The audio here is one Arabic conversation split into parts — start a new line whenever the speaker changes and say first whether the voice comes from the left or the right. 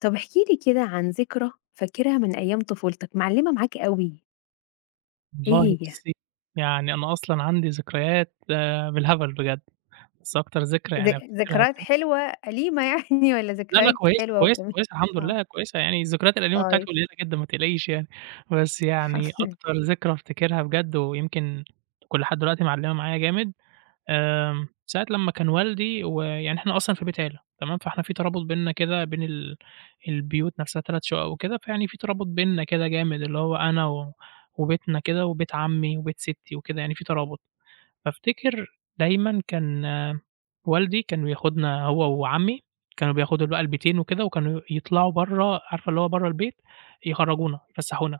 left: طب احكِ لي كده عن ذكرى فاكرها من أيام طفولتك، معلِّمة معاك أوي، إيه
right: والله
left: هي؟
right: بُصّي، يعني أنا أصلًا عندي ذكريات بالهبل بجد، بس أكتر ذكرى
left: ذ
right: يعني أفتكرها
left: ذكريات
right: كده.
left: حلوة أليمة يعني والّا
right: لا، لا
left: ذكريات
right: كويسة،
left: حلوة
right: كويسة،
left: وجميلة؟
right: كويسة الحمد
left: آه،
right: لله كويسة، يعني الذكريات القديمة بتاعتي
left: طيب
right: قليلة جدًا ما تقلقيش يعني، بس
left: الحمد
right: يعني
left: لله.
right: أكتر ذكرى أفتكرها بجد ويمكن تكون لحد دلوقتي معلّمة معايا جامد. ساعة لمّا كان والدي ويعني إحنا أصلًا في بيت عيلة تمام، فإحنا في ترابط بيننا كده بين البيوت نفسها 3 شقق وكده، فيعني في ترابط بيننا كده جامد، اللي هو أنا وبيتنا كده وبيت عمي وبيت ستي وكده، يعني في ترابط. فافتكر دايمًا كان آه، والدي كان بياخدنا هو وعمي، كانوا بياخدوا بقى البيتين وكده وكانوا يطلعوا برّه عارفة اللي هو برّه البيت، يخرّجونا، يفسّحونا،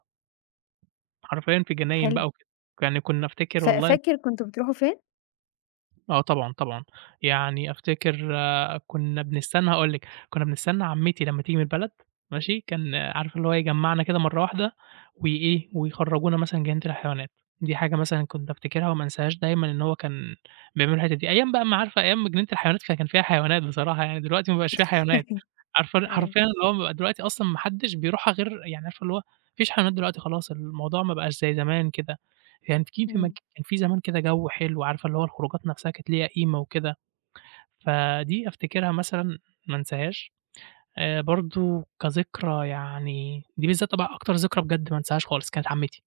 right: حرفيًا في جناين
left: حلو.
right: بقى وكده. يعني كنا أفتكر
left: ف
right: والله
left: فاكر كنتم بتروحوا فين؟
right: آه طبعًا، طبعًا. يعني أفتكر آه، كُنّا بنستنى هاقول لِك، كُنّا بنستنى عمّتي لمّا تيجي من البلد ماشي، كان عارفة اللي هو يجمّعنا كده مرّة واحدة وإيه، ويخرّجونا مثلًا جنينة الحيوانات، دي حاجة مثلًا كنت أفتكرها وما أنساهاش دايمًا إن هو كان بيعملوا الحتّة دي، أيام بقى ما عارفة أيام جنينة الحيوانات كان فيها حيوانات بصراحة يعني، دلوقتي ما بقاش فيها حيوانات. عارفة
left: أيوه.
right: حرفيًا اللي هو بيبقى دلوقتي أصلًا ما حدّش بيروحها غير يعني عارفة اللي هو ما فيش حيوانات دلوقتي خلاص، الموضوع ما بقاش زي زمان كده. يعني في في مج
left: إمم.
right: كان في زمان كده جو حلو، عارفة اللي هو الخروجات نفسها كانت ليها قيمة وكده، فدي أفتكرها مثلًا ما انساهاش. برضه كذكرى يعني دي بالذات طبعًا أكتر ذكرى بجد ما انساهاش خالص، كانت عمتي.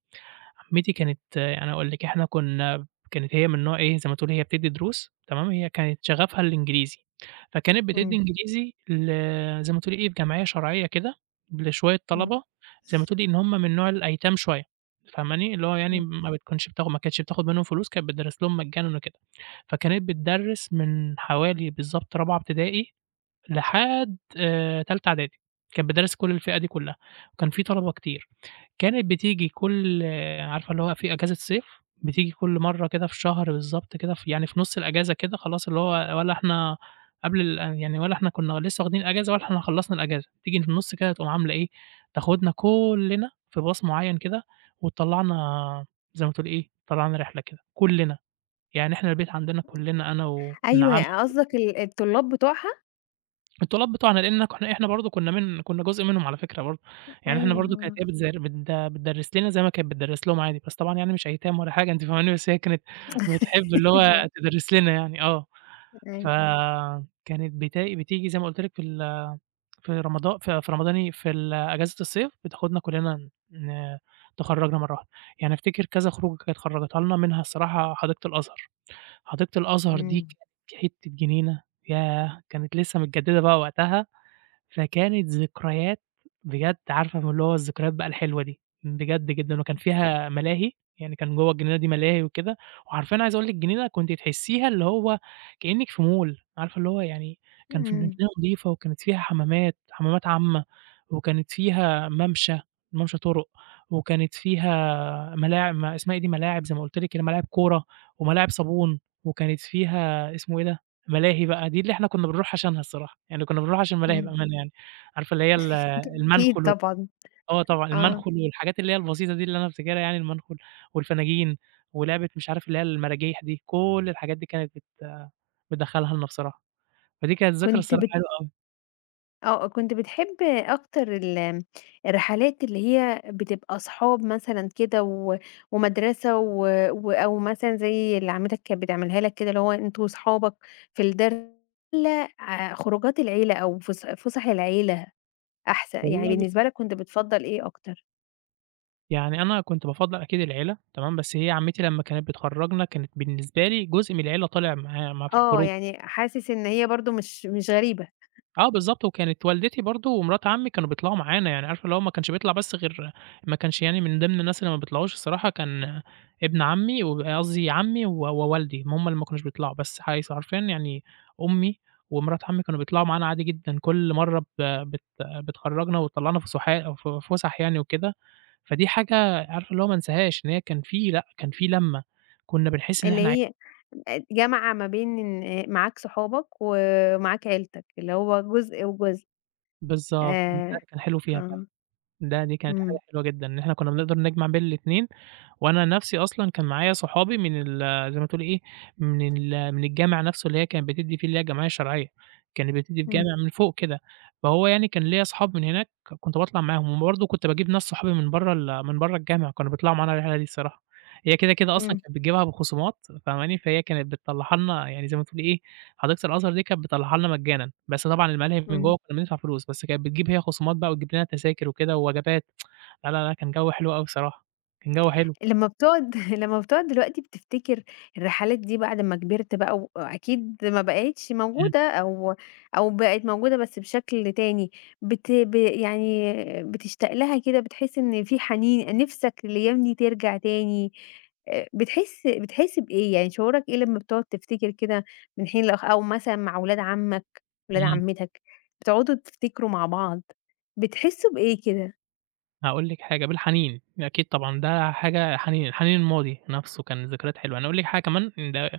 right: عمتي كانت أنا أقول لِك إحنا كنا كانت هي من نوع إيه، زي ما تقولي هي بتدّي دروس تمام، هي كانت شغفها الإنجليزي، فكانت بتدّي
left: إمم،
right: إنجليزي زي ما تقولي إيه، في جمعية شرعية كده لشوية
left: إمم،
right: طلبة، زي ما تقولي إن هم من نوع الأيتام شوية، فاهماني؟ اللي هو يعني
left: إمم.
right: ما كانتش بتاخد منهم فلوس، كانت بتدرس لهم مجانًا وكده، فكانت بتدرس من حوالي بالضبط رابعة ابتدائي لحد تالتة إعدادي، كانت بادرس كل الفئة دي كلّها، وكان في طلبة كتير، كانت بتيجي كل آه، عارفة اللي هو في إجازة صيف، بتيجي كل مرّة كده في شهر بالضبط كده في يعني في نُص الإجازة كده خلاص اللي هو ولا إحنا قبل ال يعني ولا إحنا كنا لسه واخدين إجازة ولا إحنا خلّصنا الإجازة، تيجي في النُص كده تقوم عاملة إيه، تاخدنا كلّنا في باص معيّن كده وتطلّعنا زي ما تقولي إيه، تطلّعنا رحلة كده كلّنا، يعني إحنا البيت عندنا كلّنا أنا وابن عمي
left: أيوه، قصدك الطلاب بتوعها؟
right: الطلاب بتوعنا لإن إحنا برضه كنا كنا جزء منهم على فكرة برضه، يعني إحنا برضه كانت
left: أيوه.
right: هي بتزر بت بتدرس لنا زي ما كانت بتدرس لهم عادي، بس طبعًا يعني مش أيتام ولا حاجة أنتِ فاهماني، بس هي كانت بتحب اللي هو
left: أيوه،
right: تدرس لنا يعني آه،
left: أيوه.
right: فكانت بتيجي زي ما قُلت لِك في رمضان في رمضاني في أجازة الصيف بتاخدنا كلنا تخرّجنا مرة واحدة، يعني أفتكر كذا خروجة كانت خرّجتها لنا منها الصراحة حديقة الأزهر، حديقة الأزهر دي
left: إمم.
right: كانت حتّة جنينة، ياه! كانت لسه متجددة بقى وقتها. فكانت ذكريات بجد عارفة م اللي هو الذكريات بقى الحلوة دي، بجد جدًا، وكان فيها ملاهي، يعني كان جوّه الجنينة دي ملاهي وكده، وحرفيًا عايز أقول لِك الجنينة كنتِ تحسّيها اللي هو كإنِّك في mall عارفة اللي هو يعني كان في الجنينة
left: إمم،
right: نضيفة وكانت فيها حمامات، حمامات عامة، وكانت فيها ممشى، ممشى طُرُق، وكانت فيها ملاع ما اسمها إيه دي، ملاعب زي ما قُلت لِك، كده، ملاعب كورة وملاعب صابون، وكانت فيها اسمه إيه ده، ملاهي بقى، دي اللي إحنا كنّا بنروح عشانها الصراحة، يعني كنّا بنروح عشان الملاهي
left: إمم.
right: بأمانة يعني، عارفة اللي هي
left: أكيد
right: المنخل
left: طبعًا،
right: آه طبعًا،
left: آه.
right: المنخل والحاجات اللي هي البسيطة دي اللي أنا فاكرها يعني المنخل والفناجين ولعبة مش عارف اللي هي المراجيح دي، كل الحاجات دي كانت بت بتدخّلها لنا بصراحة، فدي كانت ذكرى
left: كنت
right: الصراحة
left: بت
right: حلوة أوي.
left: آه، كنت بتحب أكتر الرحلات اللي هي بتبقى أصحاب مثلًا كده ومدرسة و و أو مثلًا زي اللي عمتك كانت بتعملها لك كده، اللي هو أنتم وصحابك في الدرس والّا خروجات العيلة أو فُسح العيلة أحسن؟ يعني
right: والله
left: بالنسبة
right: بُصّي،
left: لك كنت بتفضّل إيه أكتر؟
right: يعني أنا كنت بافضّل أكيد العيلة تمام، بس هي عمّتي لمّا كانت بتخرّجنا كانت بالنسبة لي جزء من العيلة طالع معايا مع في
left: آه،
right: الخروج
left: يعني حاسس إن هي برضه مش غريبة،
right: آه بالضبط، وكانت والدتي برضه ومرات عمي كانوا بيطلعوا معانا، يعني عارفة اللي هو ما كانش بيطلع بس غير ما كانش يعني من ضمن الناس اللي ما بيطلعوش الصراحة كان ابن عمي و قصدي عمي ووالدي، هم اللي ما كانوش بيطلعوا، بس حيث حرفيًا يعني أمي ومرات عمي كانوا بيطلعوا معانا عادي جدًا، كل مرّة ب بت بتخرّجنا وتطلّعنا فسحا ف فُسح يعني وكده، فدي حاجة عارفة اللي هو ما انساهاش، إن هي كان في لأ، كان في لَمّة، كنا بنحس إن إحنا
left: اللي هي جامعة ما بين إن معاك صحابك ومعاك عيلتك، اللي هو جزء وجزء.
right: بالضبط، ده
left: آآ
right: اللي كان حلو فيها فعلًا،
left: آه.
right: دي كانت حاجة
left: إمم،
right: حلوة جدًا، إن إحنا كنا بنقدر نجمع بين الاتنين وأنا نَفْسي أصلًا كان معايا صحابي من ال زي ما تقولي إيه، من الجامع نَفْسه اللي هي كانت بتدّي فيه اللي هي الجمعية الشرعية، كانت بتدّي في
left: إمم،
right: جامع من فوق كده، فهو يعني كان ليّا أصحاب من هناك كنت باطلع معاهم، وبرضه كنت باجيب ناس صحابي من برّه الجامع كانوا بيطلعوا معانا الرحلة دي الصراحة، هي كده، كده أصلًا
left: إمم،
right: كانت بتجيبها بخصومات فاهماني، فهي كانت بتطلّعها لنا يعني زي ما تقولي إيه، حديقة الأزهر دي كانت بتطلّعها لنا مجانا، بس طبعًا الملاهي من
left: إمم.
right: جوّه كنا بندفع فلوس، بس كانت بتجيب هي خصومات بقى وتجيب لنا تذاكر وكده ووجبات، لا، لا، لا، كان جَوّ حلو أوي بصراحة، كان جَوّ حلو.
left: لمّا بتقعد لمّا بتقعد دلوقتي بتفتكر الرحلات دي بعد ما كبرت بقى وأكيد ما بقِتش
right: إمم،
left: موجودة أو بقِت موجودة بس بشكل تاني، بت ب يعني بتشتاق لها كده، بتحس إن في حنين نِفْسك الأيام دي ترجع تاني، بتحس بإيه؟ يعني شعورك إيه لمّا بتقعد تفتكر كده من حين لآخر أو مثلًا مع ولاد عمّك، ولاد
right: إمم،
left: عمتك، بتقعدوا تفتكروا مع بعض، بتحسّوا بإيه كده؟
right: هاقول لِك حاجة، بالحنين، أكيد طبعًا، ده حاجة حنين، حنين الماضي نَفْسه كان ذكريات حلوة، أنا أقول لِك حاجة كمان ده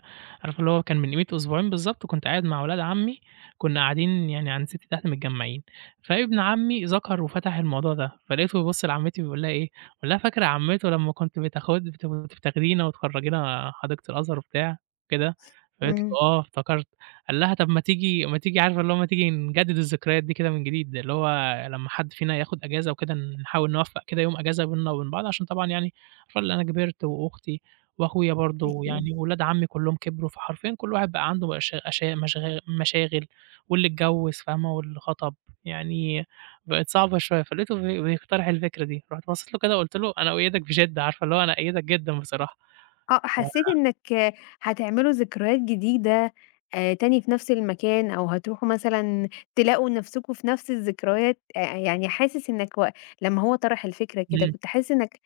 right: عارفة اللي هو كان من قيمة أسبوعين بالضبط كنت قاعد مع ولاد عمي، كنا قاعدين يعني عند ستي تحت متجمّعين، فابن عمي ذكر وفتح الموضوع ده، فلقيته بيبُص لعمتي بيقول لها إيه، بيقول لها: "فاكرة يا عمتو لمّا كنتِ بتاخدينا وتخرّجينا حديقة الأزهر وبتاع وكده؟" فقالت له:
left: إمم،
right: "آه، افتكرت." قال لها: "طَب ما تيجي ما تيجي" عارفة اللي هو ما تيجي نجدد الذكريات دي كده من جديد، اللي هو لمّا حد فينا ياخد أجازة وكده نحاول نوفّق كده يوم أجازة بيننا وبين بعض، عشان طبعًا يعني خلّي أنا كبرت وأختي وأخويا
left: احكِ
right: برضه
left: لي.
right: يعني وولاد عمي كلّهم كبروا، فحرفيًا كل واحد بقى عنده أش أشا مشغا مشاغل واللي اتجوّز فاهمة، واللي خطب، يعني بقت صعبة شوية، فلقيته بيقترح الفكرة دي، رُحت بصّيت له كده وقُلت له: "أنا أؤيّدك بشِدّة." عارفة اللي هو أنا أأيّدك جدًا بصراحة.
left: آه،
right: ف
left: حسيتِ إنِّك هتعملوا ذكريات جديدة تاني في نفس المكان أو هتروحوا مثلًا تلاقوا نفسكم في نفس الذكريات، يعني حاسس إنّك لمّا هو طرح الفكرة كده،
right: إمم.
left: كنت حاسس إنّك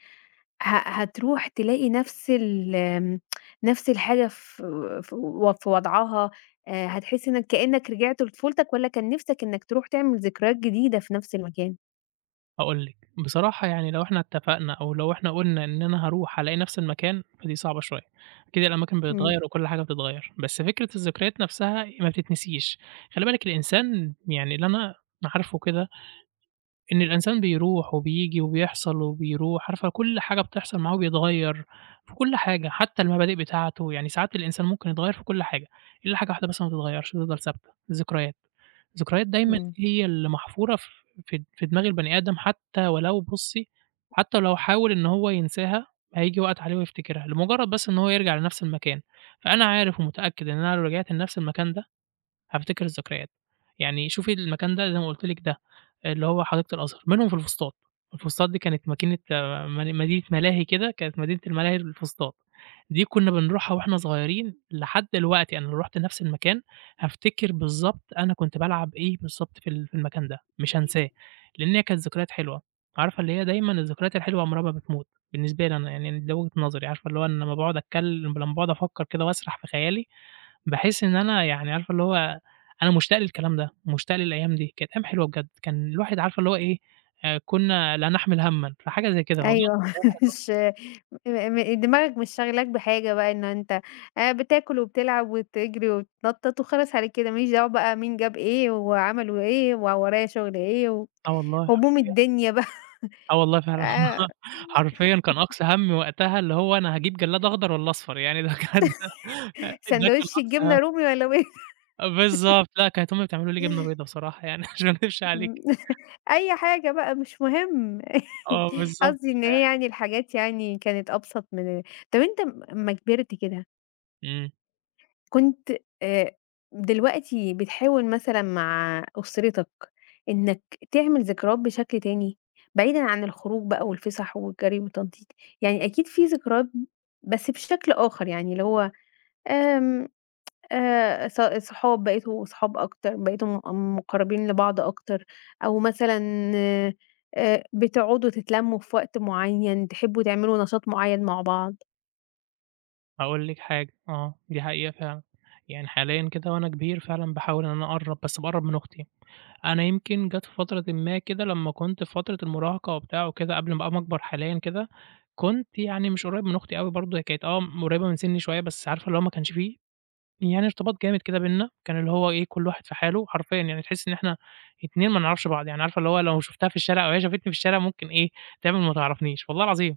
left: هتروح تلاقي نفس ال آمم، نفس الحاجة في وضعها، هتحس إنّك كإنّك رجعت لطفولتك والّا كان نِفْسك إنّك تروح تعمل ذكريات جديدة في نفس المكان؟
right: هاقول لِك، بصراحة يعني لو إحنا اتفقنا أو لو إحنا قُلنا إن أنا هاروح هالاقي نفس المكان، فدي صعبة شوية، أكيد الأماكن
left: إمم،
right: بتتغيّر وكل حاجة بتتغيّر، بس فكرة الذكريات نفسها ما بتتنسيش، خلّي بالِك الإنسان يعني اللي أنا عارفه كده إن الإنسان بيروح وبييجي وبيحصل وبيروح، عارفة كل حاجة بتحصل معاه وبيتغيّر في كل حاجة، حتى المبادئ بتاعته، يعني ساعات الإنسان ممكن يتغيّر في كل حاجة، إلا حاجة واحدة بس ما بتتغيّرش بتفضل ثابتة، الذكريات. الذكريات دايمًا
left: إمم.
right: هي اللي محفورة في دماغ البني آدم حتى ولو بُصّي، حتى لو حاول إن هو ينساها، هييجي وقت عليه ويفتكرها، لمجرد بس إن هو يرجع لنفس المكان، فأنا عارف ومتأكد إن أنا لو رجعت لنفس المكان ده هافتكر الذكريات. يعني شوفي المكان ده زي ما قُلت لِك ده، اللي هو حديقة الأزهر، منهم في الفسطاط. الفسطاط دي كانت ماكينة آه، من مدينة ملاهي كده، كانت مدينة الملاهي في الفسطاط. دي كُنّا بنروحها وإحنا صغيرين لحد دلوقتي أنا لو رُحت نفس المكان، هافتكر بالضبط أنا كنت بالعب إيه بالضبط في المكان ده، مش هانساه، لإن هي كانت ذكريات حلوة. عارفة اللي هي دايمًا الذكريات الحلوة عمرها ما بتموت، بالنسبة لي أنا يعني ده وجهة نظري، عارفة اللي هو أنا لمّا باقعد أفكّر كده وأسرح في خيالي باحس إن أنا يعني عارفة اللي هو أنا مشتاق للكلام ده، مشتاق للأيام دي، كانت أيام حلوة بجد، كان الواحد عارفة اللي هو إيه، كنا لا نحمل همًا، فحاجة زي كده والله
left: أيوه مش م م دماغك مش شاغلاك بحاجة بقى إن أنت بتاكل وبتلعب وبتجري وبتتنطط وخلاص على كده، ما ليش دعوة بقى مين جاب إيه وعملوا إيه وورايا شغل إيه
right: آه والله
left: وهموم
right: حرفيًا،
left: الدنيا بقى
right: آه والله فعلًا
left: آآ
right: حرفيًا كان أقصى همّي وقتها اللي هو أنا هاجيب جلاد أخضر والّا أصفر، يعني ده كان ده كان
left: ساندوتش
right: أقصى همّي
left: الجبنة رومي والّا وإيه
right: آه، بالضبط، لأ كانت أمي بتعمل لي جبنة بيضا بصراحة يعني عشان ما اكدبش عليكِ،
left: م أي حاجة بقى مش مهم
right: آه بالضبط،
left: قصدي إن هي
right: فيعني
left: يعني الحاجات يعني كانت أبسط من طب أنت أمّا كبرت كده
right: إمم.
left: كنت آآ دلوقتي بتحاول مثلًا مع أسرتك إنك تعمل ذكريات بشكل تاني، بعيدًا عن الخروج بقى والفسح والجري والتنطيط، يعني أكيد في ذكريات بس بشكل آخر يعني اللي هو آمم ص صحاب بقيتوا صحاب أكتر، بقيتوا مقربين لبعض أكتر، أو مثلًا بتقعدوا تتلموا في وقت معين، تحبوا تعملوا نشاط معين مع بعض.
right: هاقول لِك حاجة، آه، دي حقيقة فعلًا، يعني حاليًا كده وأنا كبير فعلًا باحاول إن أنا أقرّب، بس باقرّب من أختي. أنا يمكن جات في فترة ما كده لمّا كنت في فترة المراهقة وبتاع وكده قبل ما أقوم أكبر حاليًا كده، كنت يعني مش قريّب من أختي أوي برضه. هي كانت قريّبة من سنّي شوية، بس عارفة اللي هو ما كانش في يعني ارتباط جامد كده بيننا، كان اللي هو إيه كل واحد في حاله حرفيًا، يعني تحسّي إن إحنا اتنين ما نعرفش بعض، يعني عارفة اللي هو لو شُفتها في الشارع أو هي شافتني في الشارع ممكن إيه تعمل ما تعرفنيش، والله العظيم.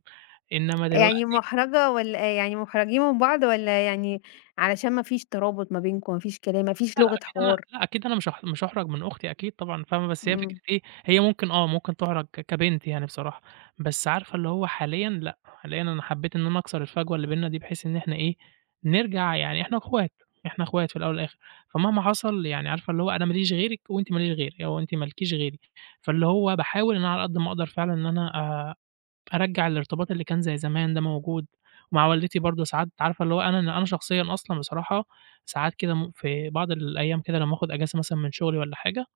right: إنّما
left: يعني
right: دلوقتي
left: مُحرَجة والّا يعني مُحرَجين من بعض والّا يعني علشان ما فيش ترابط ما بينكم، ما فيش كلام، ما فيش
right: لأ، لأ،
left: لغة
right: أكيد أنا
left: حوار؟
right: مش مش هاحرج من أختي أكيد طبعًا فاهمة، بس هي فكرة
left: إمم،
right: إيه، هي ممكن ممكن تُحرج كبنت يعني بصراحة، بس عارفة اللي هو حاليًا لأ، حاليًا أنا حبيت إن أنا أكسر الفجوة اللي بيننا دي بحيث إن إحنا إيه، نرجع يعني إحنا أخوات، إحنا أخوات في الأول والآخر، فمهما حصل يعني عارفة اللي هو أنا ما ليش غيرِك وأنتِ ما ليش غيري، أو أنتِ ما لكيش غيري، فاللي هو باحاول إن أنا على قد ما أقدر فعلًا إن أنا أرجّع الارتباط اللي كان زي زمان ده موجود، ومع والدتي برضه ساعات عارفة اللي هو أنا شخصيًا أصلًا بصراحة ساعات كده في بعض الأيام كده لمّا آخُد أجازة مثلًا من شُغلي والّا حاجة.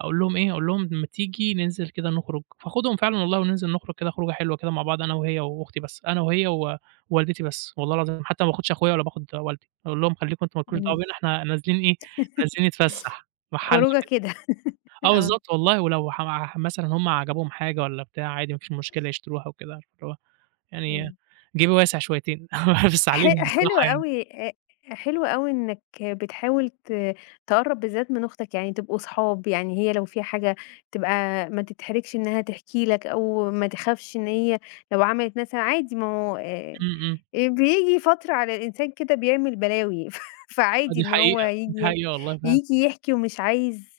right: أقول لهم إيه، أقول لهم: "ما تيجي ننزل كده نخرج." فاخدهم فعلًا والله وننزل نخرج كده خروجة حلوة كده مع بعض أنا وهي وأختي بس، أنا وهي ووالدتي بس. والله العظيم حتى ما باخدش أخويا ولا باخد والدي، أقول لهم: "خلّيكم أنتم ما لكوش دعوة
left: إمم،
right: بينا، إحنا نازلين إيه، نازلين نتفسّح، مع حالنا."
left: خروجة كده
right: آه
left: آه،
right: بالضبط والله، ولو ح ح مثلًا هم عجبهم حاجة والّا بتاع عادي ما فيش مشكلة يشتروها وكده، عارف اللي هو يعني
left: إمم،
right: جيبي واسع شويتين بس
left: ح
right: عليهم
left: حلو
right: بصراحة يعني
left: أوي حلو أوي إنك بتحاول تقرّب بالذات من أختك، يعني تبقوا صحاب، يعني هي لو فيها حاجة تبقى ما تتحرجش إنها تحكي لك أو ما
right: بالضبط.
left: تخافش إن هي لو عملت مثلًا عادي ما هو
right: إمم، إمم،
left: بييجي فترة على الإنسان كده بيعمل بلاوي ف
right: آه
left: فعادي
right: دي
left: إن هو
right: حقيقة، دي
left: ييجي
right: حقيقة والله فعلًا،
left: ييجي يحكي ومش عايز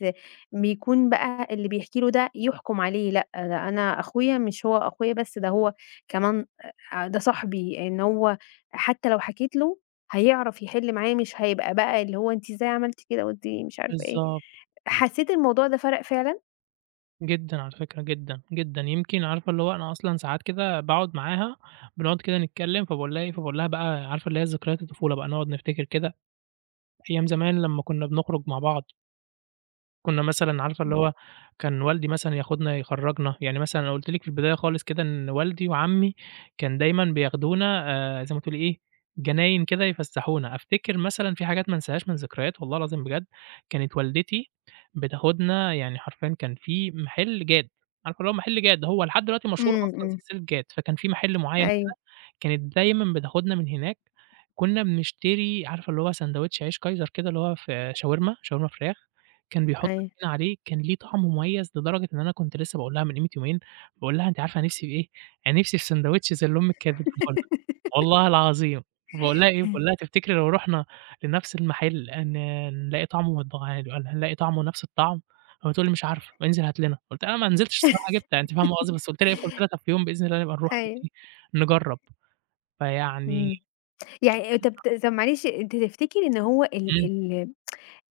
left: يكون بقى اللي بيحكي له ده يُحكُم عليه، لأ، ده أنا أخويا مش هو أخويا بس، ده هو كمان ده صاحبي، إن هو حتى لو حكيت له هيعرف يحِل معايا، مش هيبقى بقى اللي هو أنتِ إزاي عملتِ كده وأنتِ مش عارفة إيه.
right: بالضبط،
left: حسّيت الموضوع ده فرق فعلًا؟
right: جدًا على فكرة، جدًا، جدًا، يمكن عارفة اللي هو أنا أصلًا ساعات كده باقعد معاها، بنقعد كده نتكلم فباقول لها إيه، فباقول لها بقى عارفة اللي هي ذكريات الطفولة بقى، نقعد نفتكر كده أيام زمان لمّا كنا بنخرج مع بعض. كنا مثلًا عارفة اللي
left: إمم.
right: هو كان والدي مثلًا ياخدنا يخرّجنا، يعني مثلًا أنا قُلت لِك في البداية خالص كده إن والدي وعمي كان دايمًا بياخدونا زي ما تقولي إيه، جناين كده يفسّحونا. أفتكر مثلًا في حاجات ما انساهاش من ذكريات والله العظيم بجد، كانت والدتي بتاخدنا يعني حرفيًا كان في محل جاد، عارفة اللي هو محل جاد هو لحد دلوقتي مشهور
left: إمم،
right: أصلًا
left: إمم.
right: سلسلة جاد، فكان في محل معيّن
left: أيوه،
right: كانت دايمًا بتاخدنا من هناك، كنا بنشتري عارفة اللي هو ساندوتش عيش كايزر كده اللي هو ف شاورما، شاورما فراخ، كان بيحط
left: أيوه.
right: طحينة عليه، كان ليه طعم مميز لدرجة إن أنا كنت لسه باقول لها من قيمة يومين، باقول لها: "أنتِ عارفة أنا نفسي في إيه؟ أنا نفسي في ساندوتش زي اللي أمِك كانت بتجيبه لنا." والله العظيم، باقول لها إيه، باقول لها: "تفتكري لو رُحنا لنفس المحل هن هنلاقي طعمه متغ هنلاقي طعمه نفس الطعم؟" فبتقول لي: "مش عارفة، انزل هات لنا." قُلت لها: "ما نزلتش الصراحة جِبت." يعني أنتِ فاهمة قصدي، بس قُلت لها إيه، قُلت لها: "طب في يوم بإذن الله نبقى نروح كده
left: أيوه.
right: إيه، نجرّب." فيعني
left: إمم.
right: شوفي
left: يعني طب
right: ذكرى
left: ت طب معلش، أنت تفتكر إن هو ال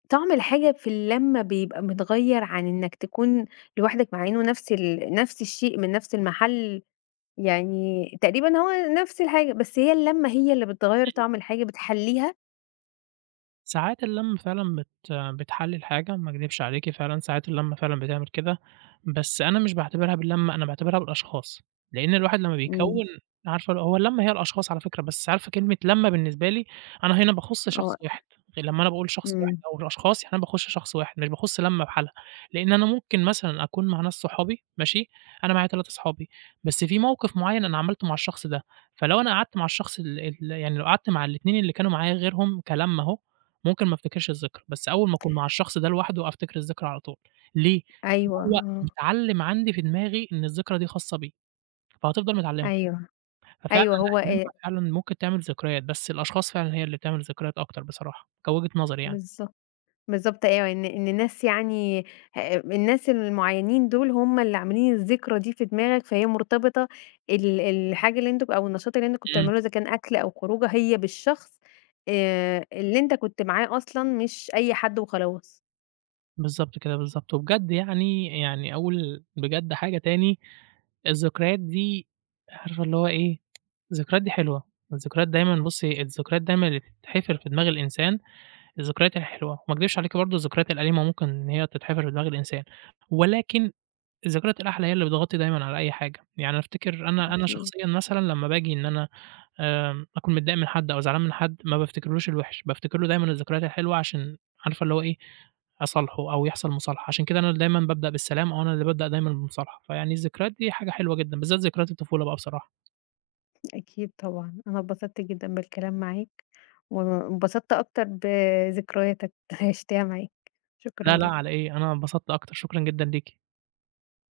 left: طعم الحاجة في اللمّة بيبقى متغيّر عن إنك تكون لوحدك، مع إنه نفس الشيء من نفس المحل، يعني تقريبًا هو نفس الحاجة، بس هي اللمّة هي اللي بتغيّر طعم الحاجة، بتحلّيها
right: ساعات اللمّة فعلًا بتحلّي الحاجة، ما اكدبش عليكِ فعلًا ساعات اللمّة فعلًا بتعمل كده، بس أنا مش باعتبرها باللمّة، أنا باعتبرها بالأشخاص، لإن الواحد لمّا
left: إمم.
right: بيكوّن عارفة هو اللمّة هي الأشخاص على فكرة، بس عارفة كلمة لمّة بالنسبة لي أنا هنا باخُص شخص
left: آه،
right: واحد، لمّا أنا باقول شخص واحد
left: إمم،
right: أو الأشخاص يعني أنا باخُش شخص واحد، مش باخُص لمّة بحالها، لإن أنا ممكن مثلًا أكون مع ناس صحابي ماشي، أنا معايا 3 صحابي، بس في موقِف معيّن أنا عملته مع الشخص ده، فلو أنا قعدت مع الشخص ال ال يعني لو قعدت مع ال2 اللي كانوا معايا غيرهم كلمّة أهو، ممكن ما افتكرش الذكرى، بس أول ما أكون مع الشخص ده لوحده أفتكر الذكرى على طول. ليه؟ لإن
left: أيوه،
right: هو
left: آه،
right: متعلّم عندي في دماغي إن الذكرى دي خاصة بيه، فهتفضل متعلّمها،
left: أيوه،
right: ففعلًا
left: أيوه
right: لأ
left: هو
right: اللمة فعلًا ممكن تعمل ذكريات، بس الأشخاص فعلًا هي اللي بتعمل ذكريات أكتر بصراحة، كوجهة نظري يعني،
left: بالضبط. بالضبط أيوه، إن الناس يعني الناس المعيّنين دول هم اللي عاملين الذكرى دي في دماغك، فهي مرتبطة الحاجة اللي أنتم أو النشاط اللي أنتم كنتوا
right: إمم،
left: بتعملوه إذا كان أكل أو خروجة هي بالشخص اللي أنت كنت معاه أصلًا مش أي حد وخلاص.
right: بالضبط كده، بالضبط، وبجد يعني أقول بجد حاجة تاني، الذكريات دي عارفة اللي هو إيه، الذكريات دي حلوة، الذكريات دايمًا بُصّي الذكريات دايمًا اللي بتتحفر في دماغ الإنسان الذكريات الحلوة، وما اكدبش عليكِ برضه الذكريات الأليمة ممكن إن هي تتحفر في دماغ الإنسان، ولكن الذكريات الأحلى هي اللي بتغطي دايمًا على أي حاجة، يعني أنا أفتكر أنا
left: أكيد،
right: شخصيًا مثلًا لمّا باجي إن أنا أكون متضايق من حد أو زعلان من حد، ما بافتكرلوش الوحش، بافتكر له دايمًا الذكريات الحلوة عشان عارفة اللي هو إيه، أصالحه أو يحصل مصالحة، عشان كده أنا دايمًا بابدأ بالسلام أو أنا اللي بابدأ دايمًا بالمصالحة، فيعني الذكريات دي حاجة حلوة جدًا، بالذات ذكريات الطفولة بقى بصراحة،
left: أكيد طبعًا. أنا اتبسطت جدًا بالكلام معاك، وانبسطت أكتر بذكرياتك اللي عِشتها معاك. شكرًا
right: لا، لا
left: جدًا.
right: على إيه، أنا انبسطت أكتر، شكرًا جدًا ليكِ.